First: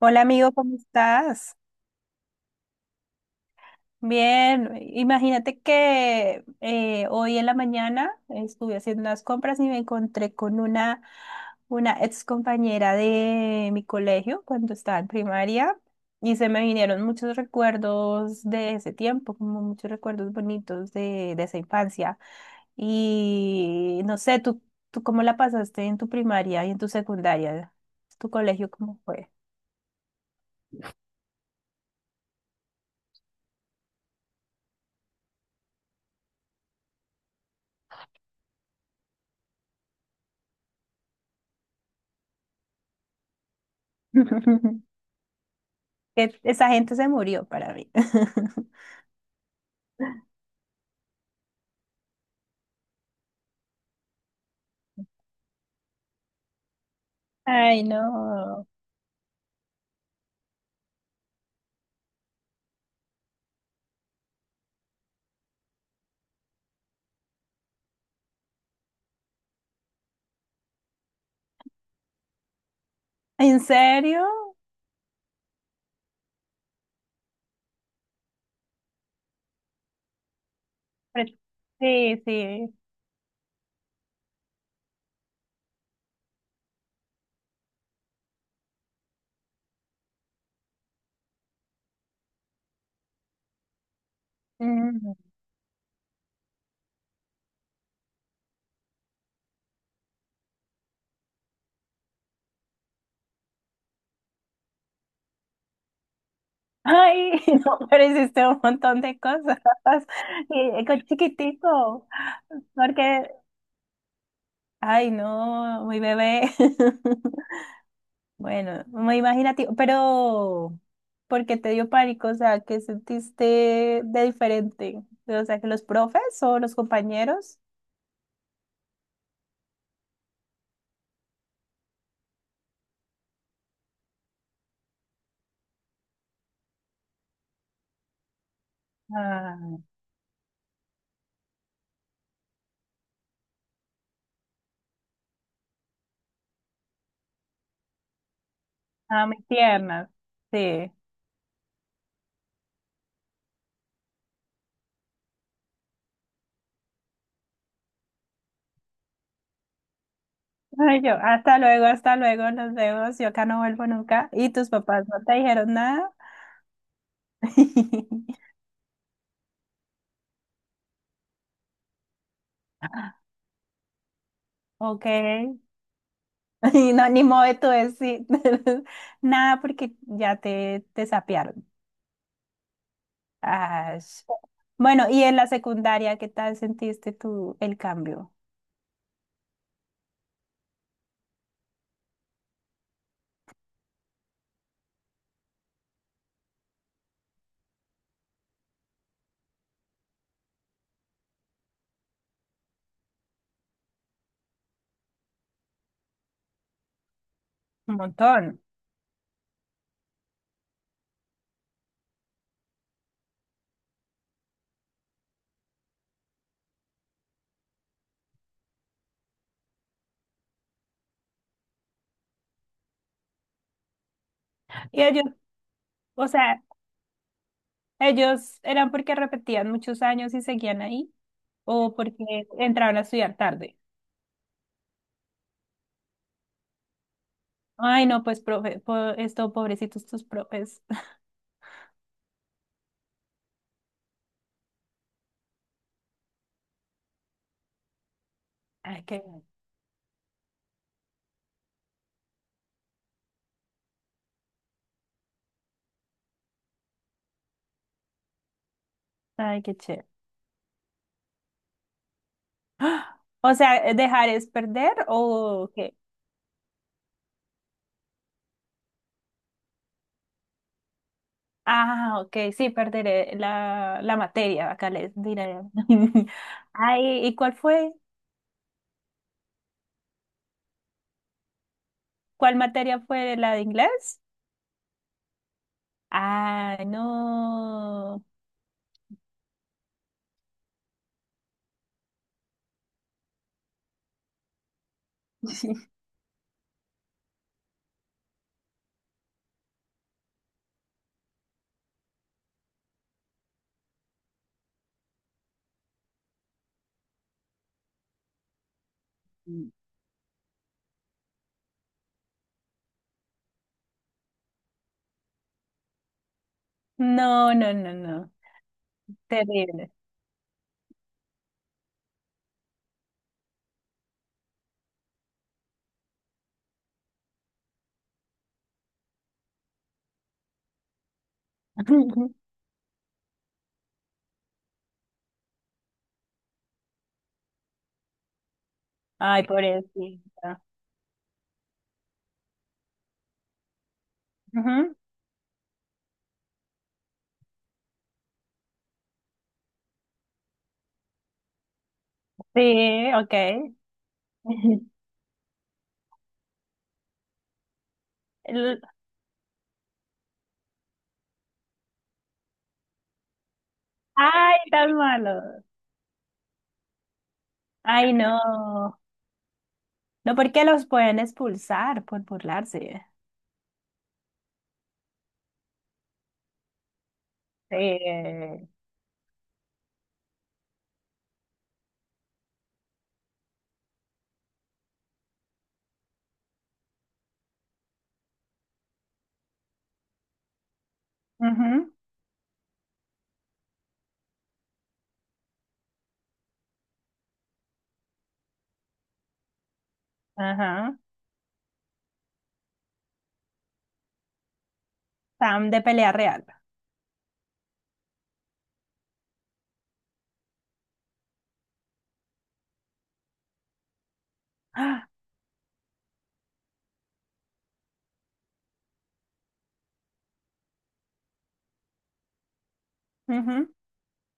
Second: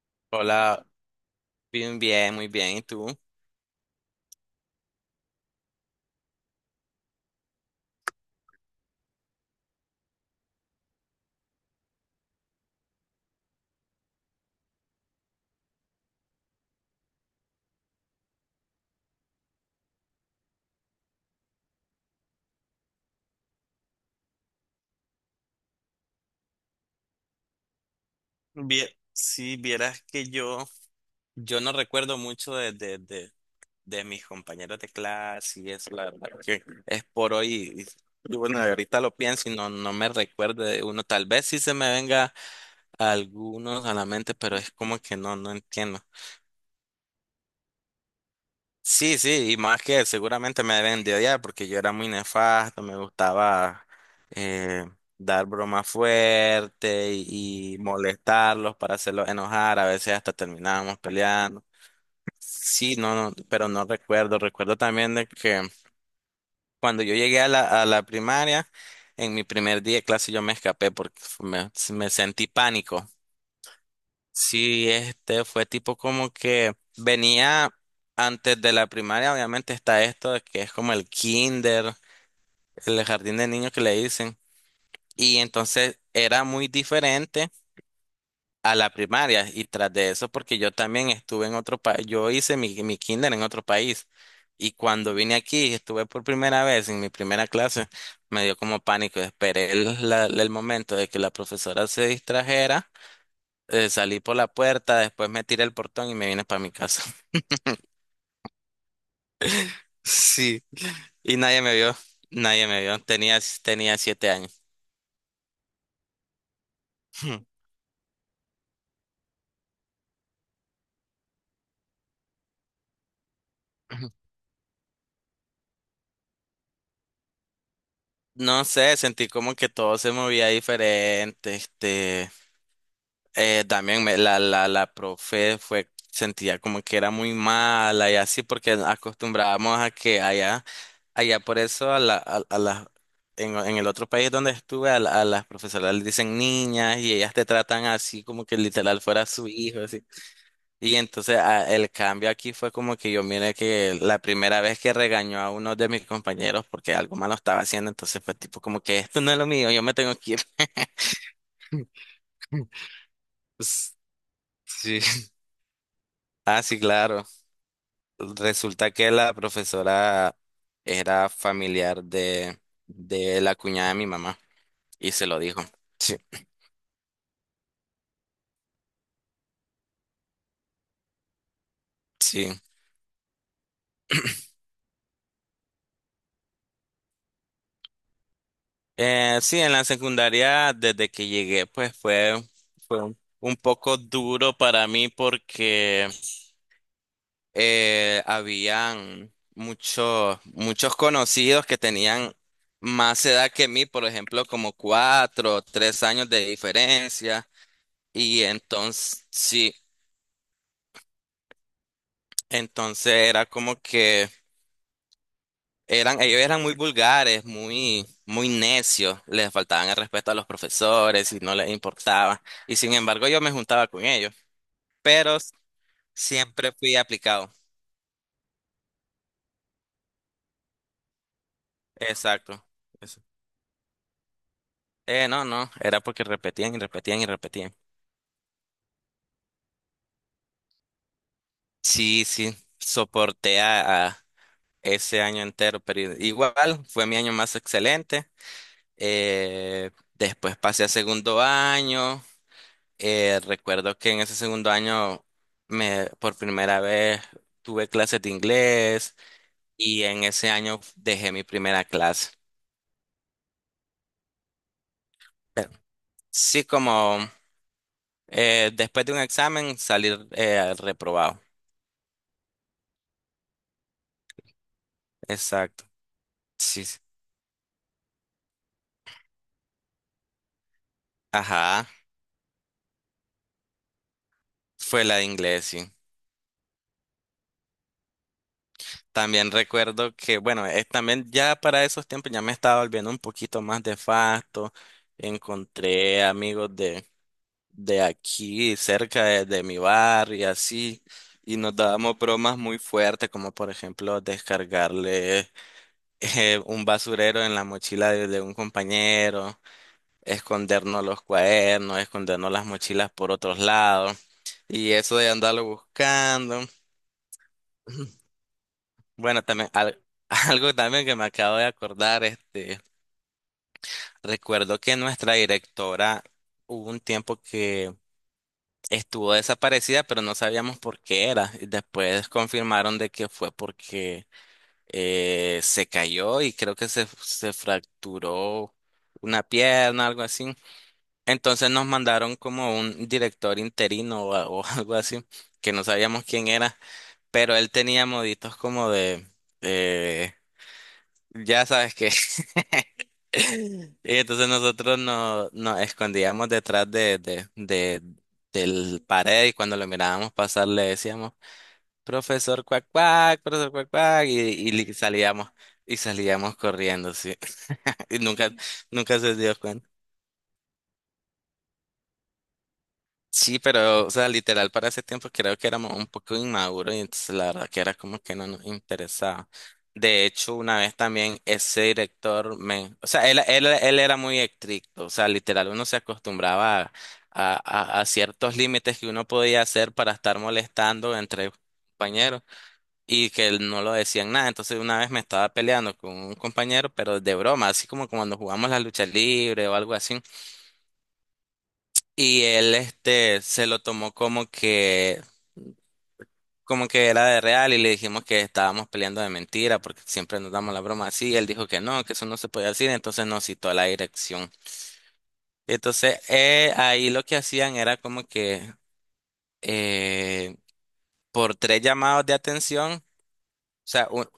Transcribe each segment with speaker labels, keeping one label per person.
Speaker 1: Hola amigo, ¿cómo
Speaker 2: Hola,
Speaker 1: estás?
Speaker 2: bien, bien, muy bien. ¿Y tú?
Speaker 1: Bien, imagínate que hoy en la mañana estuve haciendo unas compras y me encontré con una ex compañera de mi colegio cuando estaba en primaria y se me vinieron muchos recuerdos de ese tiempo, como muchos recuerdos bonitos de esa infancia. Y no sé, ¿tú cómo la pasaste en tu primaria y en tu secundaria? ¿Tu colegio
Speaker 2: Bien,
Speaker 1: cómo fue?
Speaker 2: si vieras que yo no recuerdo mucho de mis compañeros de clase y eso, la verdad que es por hoy. Y bueno, ahorita lo pienso y no me recuerdo de uno. Tal vez sí se me venga algunos a la mente, pero es como que no entiendo.
Speaker 1: Que esa gente se murió para mí.
Speaker 2: Sí, sí, y más que seguramente me deben de odiar porque yo era muy nefasto, me gustaba eh, dar bromas fuertes y
Speaker 1: Ay, no.
Speaker 2: molestarlos para hacerlos enojar, a veces hasta terminábamos peleando. Sí, no, no, pero no recuerdo también de que cuando yo llegué a la primaria, en mi primer día de clase yo me escapé porque me sentí pánico.
Speaker 1: ¿En serio?
Speaker 2: Sí, este fue tipo como que venía antes de la primaria, obviamente está esto de que es como el
Speaker 1: Pero-
Speaker 2: kinder,
Speaker 1: sí, sí.
Speaker 2: el jardín de niños que le dicen. Y entonces era muy diferente a la primaria. Y tras de eso, porque yo también estuve en otro país, yo hice mi kinder en otro país. Y
Speaker 1: Mm.
Speaker 2: cuando vine aquí, estuve por primera vez en mi primera clase, me dio como pánico. Esperé el momento de que la profesora se distrajera, salí por la puerta, después me tiré el portón y me vine para mi casa.
Speaker 1: Ay, no, pero hiciste un montón de cosas.
Speaker 2: Sí.
Speaker 1: Y con
Speaker 2: Y nadie me vio,
Speaker 1: chiquitico.
Speaker 2: nadie me vio.
Speaker 1: Porque,
Speaker 2: Tenía 7 años.
Speaker 1: ay, no, muy bebé. Bueno, muy imaginativo. Pero, ¿por qué te dio pánico? O sea, ¿qué sentiste de diferente? O sea, que los profes o los compañeros.
Speaker 2: No sé, sentí como que todo se movía diferente. También la profe fue, sentía como que era muy mala y así porque acostumbrábamos
Speaker 1: Ah,
Speaker 2: a que allá, allá por eso a la, a las, en el otro país donde estuve a las profesoras les dicen niñas y ellas te tratan así como que literal fuera
Speaker 1: ah, muy
Speaker 2: su hijo, así.
Speaker 1: tiernas. Sí.
Speaker 2: Y entonces el cambio aquí fue como que yo miré que la primera vez que regañó a uno de mis compañeros porque algo malo estaba haciendo, entonces fue tipo como que esto no es lo mío, yo me tengo que ir.
Speaker 1: Ay, yo, hasta luego, nos vemos, yo acá no vuelvo nunca. ¿Y tus
Speaker 2: Sí.
Speaker 1: papás no te dijeron nada?
Speaker 2: Ah, sí, claro. Resulta que la profesora era familiar de la cuñada de mi mamá
Speaker 1: Ok,
Speaker 2: y se lo
Speaker 1: y
Speaker 2: dijo. Sí,
Speaker 1: no, ni modo de tú decir nada porque ya te sapearon.
Speaker 2: sí.
Speaker 1: Ay. Bueno, y en la secundaria, ¿qué tal sentiste tú el cambio?
Speaker 2: Sí, en la secundaria, desde que llegué, pues fue, fue un poco duro para mí porque habían muchos conocidos que tenían más edad que mí, por ejemplo, como 4 o 3 años de diferencia.
Speaker 1: Un
Speaker 2: Y
Speaker 1: montón.
Speaker 2: entonces, sí, entonces era como que ellos eran muy vulgares, muy, muy necios, les faltaban el respeto a los profesores y no les importaba. Y sin embargo, yo me juntaba con ellos,
Speaker 1: Y ellos,
Speaker 2: pero
Speaker 1: o sea,
Speaker 2: siempre fui aplicado.
Speaker 1: ellos eran porque repetían muchos años y seguían ahí, o porque
Speaker 2: Exacto.
Speaker 1: entraban a
Speaker 2: Eso.
Speaker 1: estudiar tarde.
Speaker 2: No, no, era porque repetían y repetían y repetían.
Speaker 1: Ay, no, pues, profe, po- esto, pobrecitos tus profes.
Speaker 2: Sí, sí, soporté a ese año entero, pero igual fue mi año más excelente.
Speaker 1: Ay, qué,
Speaker 2: Después pasé a segundo año. Recuerdo que en ese segundo año me por primera vez tuve clases de inglés
Speaker 1: ay, qué
Speaker 2: y
Speaker 1: chévere.
Speaker 2: en ese año dejé mi primera clase.
Speaker 1: ¡Ah! O sea, ¿dejar es perder o
Speaker 2: Pero
Speaker 1: qué?
Speaker 2: sí, como después de un examen salir reprobado.
Speaker 1: Ah, ok, sí, perderé la materia, acá les diré.
Speaker 2: Exacto. Sí. Sí.
Speaker 1: Ay, ¿y cuál fue?
Speaker 2: Ajá.
Speaker 1: ¿Cuál materia fue la de inglés?
Speaker 2: Fue la de inglés, sí.
Speaker 1: Ah, no.
Speaker 2: También recuerdo que, bueno, también ya para esos tiempos ya me estaba volviendo un poquito más de facto. Encontré amigos de aquí, cerca de mi bar y así. Y nos dábamos bromas muy fuertes, como por ejemplo descargarle un basurero en la mochila de un compañero, escondernos los cuadernos, escondernos las mochilas por otros lados. Y eso de andarlo buscando.
Speaker 1: No, no, no, no.
Speaker 2: Bueno, también
Speaker 1: Terrible.
Speaker 2: algo también que me acabo de acordar, recuerdo que nuestra directora hubo un tiempo que estuvo desaparecida, pero no sabíamos por qué era. Y después confirmaron de que fue porque se cayó y creo que se fracturó
Speaker 1: Ay,
Speaker 2: una pierna, algo así.
Speaker 1: pobrecita.
Speaker 2: Entonces nos mandaron como un director interino o algo
Speaker 1: Ujú.
Speaker 2: así, que no sabíamos quién era, pero él tenía moditos como de, eh, ya sabes qué.
Speaker 1: Sí, ok.
Speaker 2: Y entonces nosotros nos escondíamos detrás
Speaker 1: El-
Speaker 2: del pared y cuando lo mirábamos pasar le decíamos, profesor cuac cuac, y,
Speaker 1: ay,
Speaker 2: y
Speaker 1: tan malo.
Speaker 2: salíamos, y salíamos corriendo, sí.
Speaker 1: Ay,
Speaker 2: Y nunca,
Speaker 1: no.
Speaker 2: nunca se dio cuenta.
Speaker 1: No porque los pueden expulsar por burlarse.
Speaker 2: Sí, pero, o sea, literal, para ese tiempo creo que éramos un poco inmaduros y entonces la verdad que era como que no nos
Speaker 1: Sí.
Speaker 2: interesaba. De hecho, una vez también ese director me, o sea, él era muy estricto, o sea, literal, uno se acostumbraba a ciertos límites que uno podía hacer para estar molestando entre
Speaker 1: Ujú,
Speaker 2: compañeros y que él no lo decían nada. Entonces, una vez me estaba peleando con un compañero, pero de broma, así como cuando jugamos la lucha libre o algo así.
Speaker 1: ajá.
Speaker 2: Y él se lo tomó como que
Speaker 1: Sam de pelea real.
Speaker 2: era de real y le dijimos que estábamos peleando de mentira porque siempre nos damos la broma así. Él dijo que no, que eso no se podía decir, entonces nos citó a la dirección.
Speaker 1: ¡Ah!
Speaker 2: Entonces ahí lo que hacían era como que eh, por tres llamados de atención, o
Speaker 1: Ujú.
Speaker 2: sea,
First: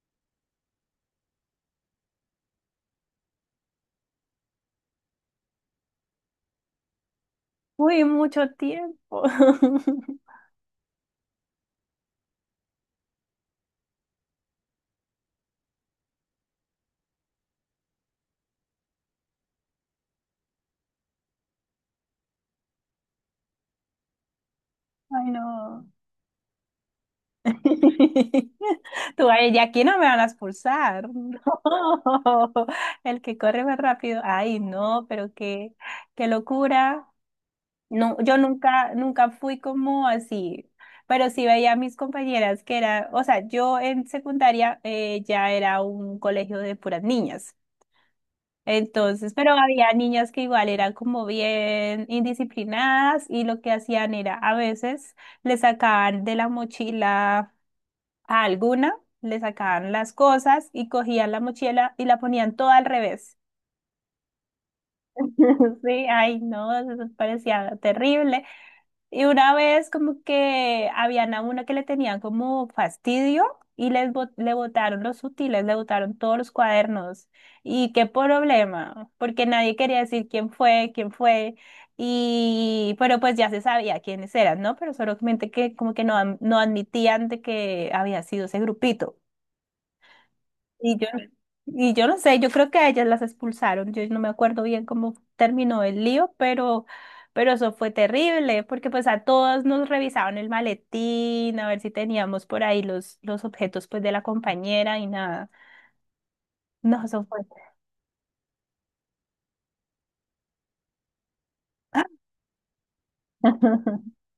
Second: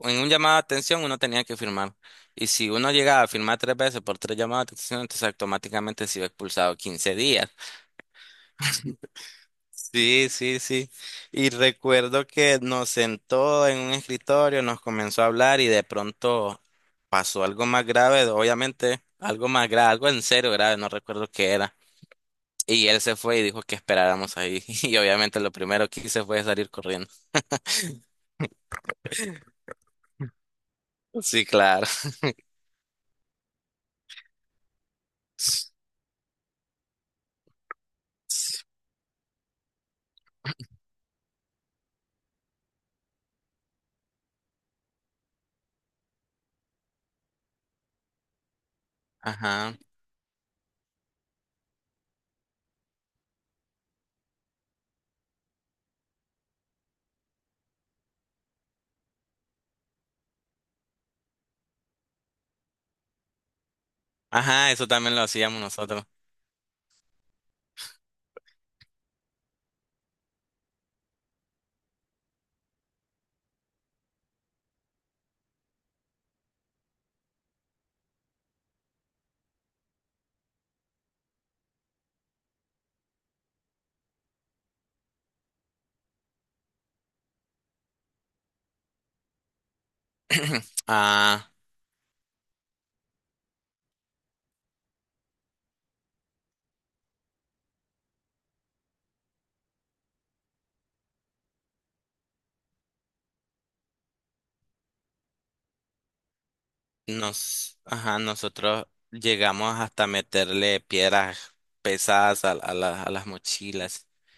Speaker 2: en un llamado de atención uno tenía que firmar. Y si uno llegaba a firmar tres veces por tres llamados de atención, entonces automáticamente se iba expulsado 15 días.
Speaker 1: Uy, mucho tiempo.
Speaker 2: Sí, sí, sí. Y recuerdo que nos sentó en un escritorio, nos comenzó a hablar y de pronto pasó algo más grave, obviamente, algo más grave, algo en serio grave, no recuerdo qué era. Y él se fue y dijo que esperáramos ahí. Y
Speaker 1: Ay,
Speaker 2: obviamente lo
Speaker 1: no.
Speaker 2: primero que hice fue salir corriendo.
Speaker 1: Tú, ay, y aquí no me van a expulsar.
Speaker 2: Sí, claro.
Speaker 1: No. El que corre más rápido. Ay, no, pero qué, qué locura. No, yo nunca, nunca fui como así, pero sí veía a mis compañeras que era, o sea, yo en secundaria ya era un colegio de puras niñas. Entonces, pero
Speaker 2: Ajá.
Speaker 1: había niñas que igual eran como bien indisciplinadas y lo que hacían era a veces le sacaban de la mochila a alguna, le sacaban las cosas y cogían la mochila y la ponían toda al revés.
Speaker 2: Ajá, eso también lo hacíamos nosotros.
Speaker 1: Sí, ay, no, eso parecía terrible. Y una vez como que habían a una que le tenían como fastidio y les bot- le botaron los útiles, le botaron todos los cuadernos. ¿Y qué problema? Porque nadie quería decir quién fue, quién fue. Y pero pues ya se sabía quiénes eran, ¿no? Pero solamente que como que no, am- no admitían de que había sido ese grupito. Y yo,
Speaker 2: Ah,
Speaker 1: y yo no sé, yo creo que a ellas las expulsaron. Yo no me acuerdo bien cómo terminó el lío, pero eso fue terrible, porque pues a todas nos revisaban el maletín, a ver si teníamos por ahí los objetos pues de la compañera y nada. No, eso fue.
Speaker 2: ajá, nosotros llegamos hasta meterle piedras pesadas a las mochilas.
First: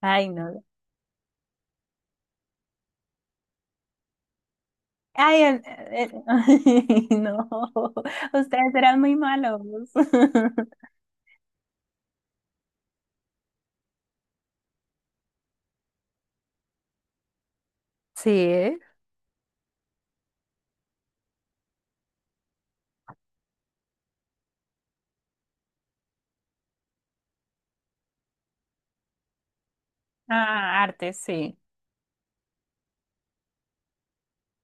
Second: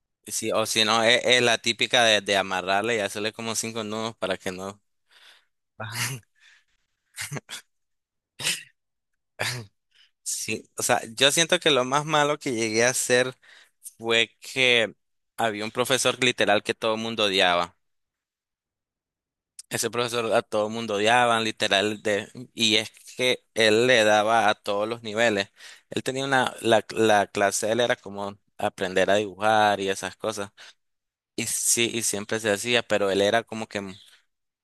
Speaker 1: Ay,
Speaker 2: Sí,
Speaker 1: no.
Speaker 2: o si no, es la típica de amarrarle y hacerle como cinco nudos para que no
Speaker 1: Ay,
Speaker 2: baje.
Speaker 1: el- ay, no. Ustedes eran muy malos.
Speaker 2: Sí, o sea, yo siento que lo más malo que llegué a hacer fue que había un profesor literal que todo el mundo odiaba.
Speaker 1: Sí, ¿eh?
Speaker 2: Ese profesor a todo el mundo odiaban, literal, de, y es que él le daba a todos los niveles. Él tenía una, la clase de él era como aprender a dibujar y esas cosas.
Speaker 1: Ah, arte,
Speaker 2: Y
Speaker 1: sí.
Speaker 2: sí, y siempre se hacía, pero él era como que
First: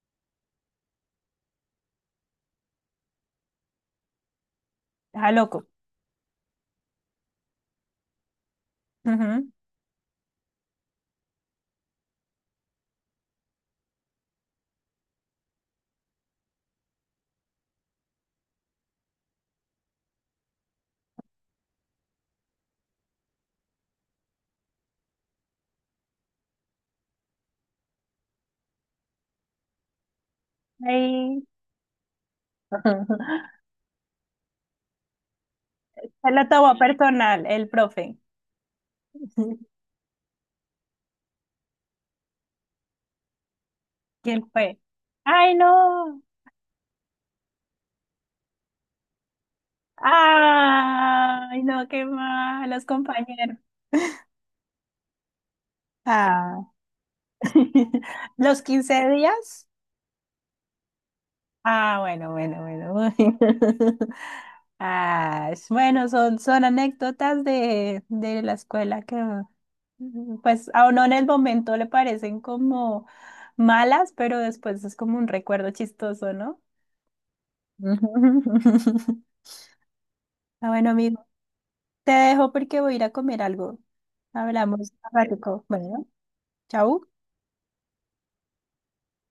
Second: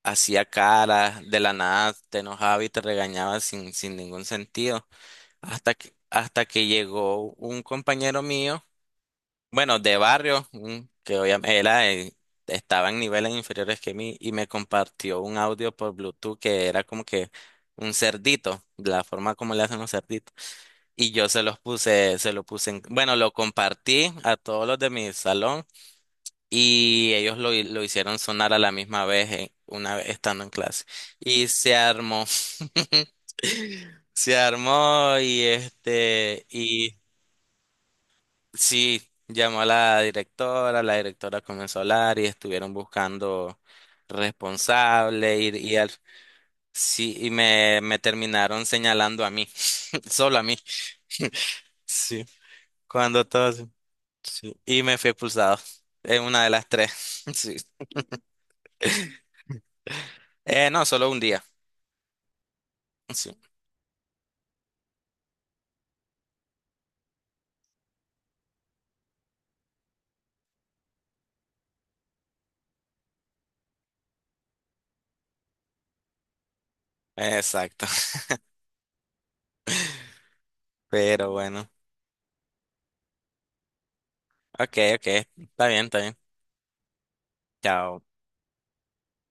Speaker 2: hacía caras, de la nada te enojaba y te regañaba sin ningún sentido.
Speaker 1: Ah, loco.
Speaker 2: Hasta que llegó un compañero mío,
Speaker 1: Ujú.
Speaker 2: bueno, de barrio, que obviamente era, estaba en niveles inferiores que mí, y me compartió un audio por Bluetooth que era como que un cerdito, de la forma como le hacen los cerditos. Y yo se lo puse en, bueno, lo compartí a todos los de mi salón. Y ellos lo hicieron sonar a la misma vez, una vez estando en clase.
Speaker 1: Ay.
Speaker 2: Y se armó, se armó y
Speaker 1: Se lo tomó
Speaker 2: y
Speaker 1: personal, el profe.
Speaker 2: sí, llamó a la directora comenzó a hablar y estuvieron buscando
Speaker 1: ¿Quién fue?
Speaker 2: responsable y,
Speaker 1: ¡Ay,
Speaker 2: y
Speaker 1: no!
Speaker 2: sí, y me terminaron señalando a mí, solo a mí.
Speaker 1: ¡Ay, no! ¡Qué
Speaker 2: Sí,
Speaker 1: mal! Los
Speaker 2: cuando
Speaker 1: compañeros.
Speaker 2: todos, sí. Y me fui expulsado en una de
Speaker 1: Ah.
Speaker 2: las tres. Sí.
Speaker 1: ¿Los 15 días?
Speaker 2: No, solo un día.
Speaker 1: Ah, bueno, bueno,
Speaker 2: Sí.
Speaker 1: bueno. Ah, es- bueno, son, son anécdotas de la escuela que, mm, pues, a uno en el momento le parecen como malas, pero después es como un recuerdo chistoso, ¿no?
Speaker 2: Exacto.
Speaker 1: Ah, bueno, amigo,
Speaker 2: Pero bueno.
Speaker 1: te dejo porque voy a ir a comer algo.
Speaker 2: Ok,
Speaker 1: Hablamos un
Speaker 2: ok.
Speaker 1: ratico.
Speaker 2: Está bien, está
Speaker 1: Bueno,
Speaker 2: bien.
Speaker 1: chau.
Speaker 2: Chao.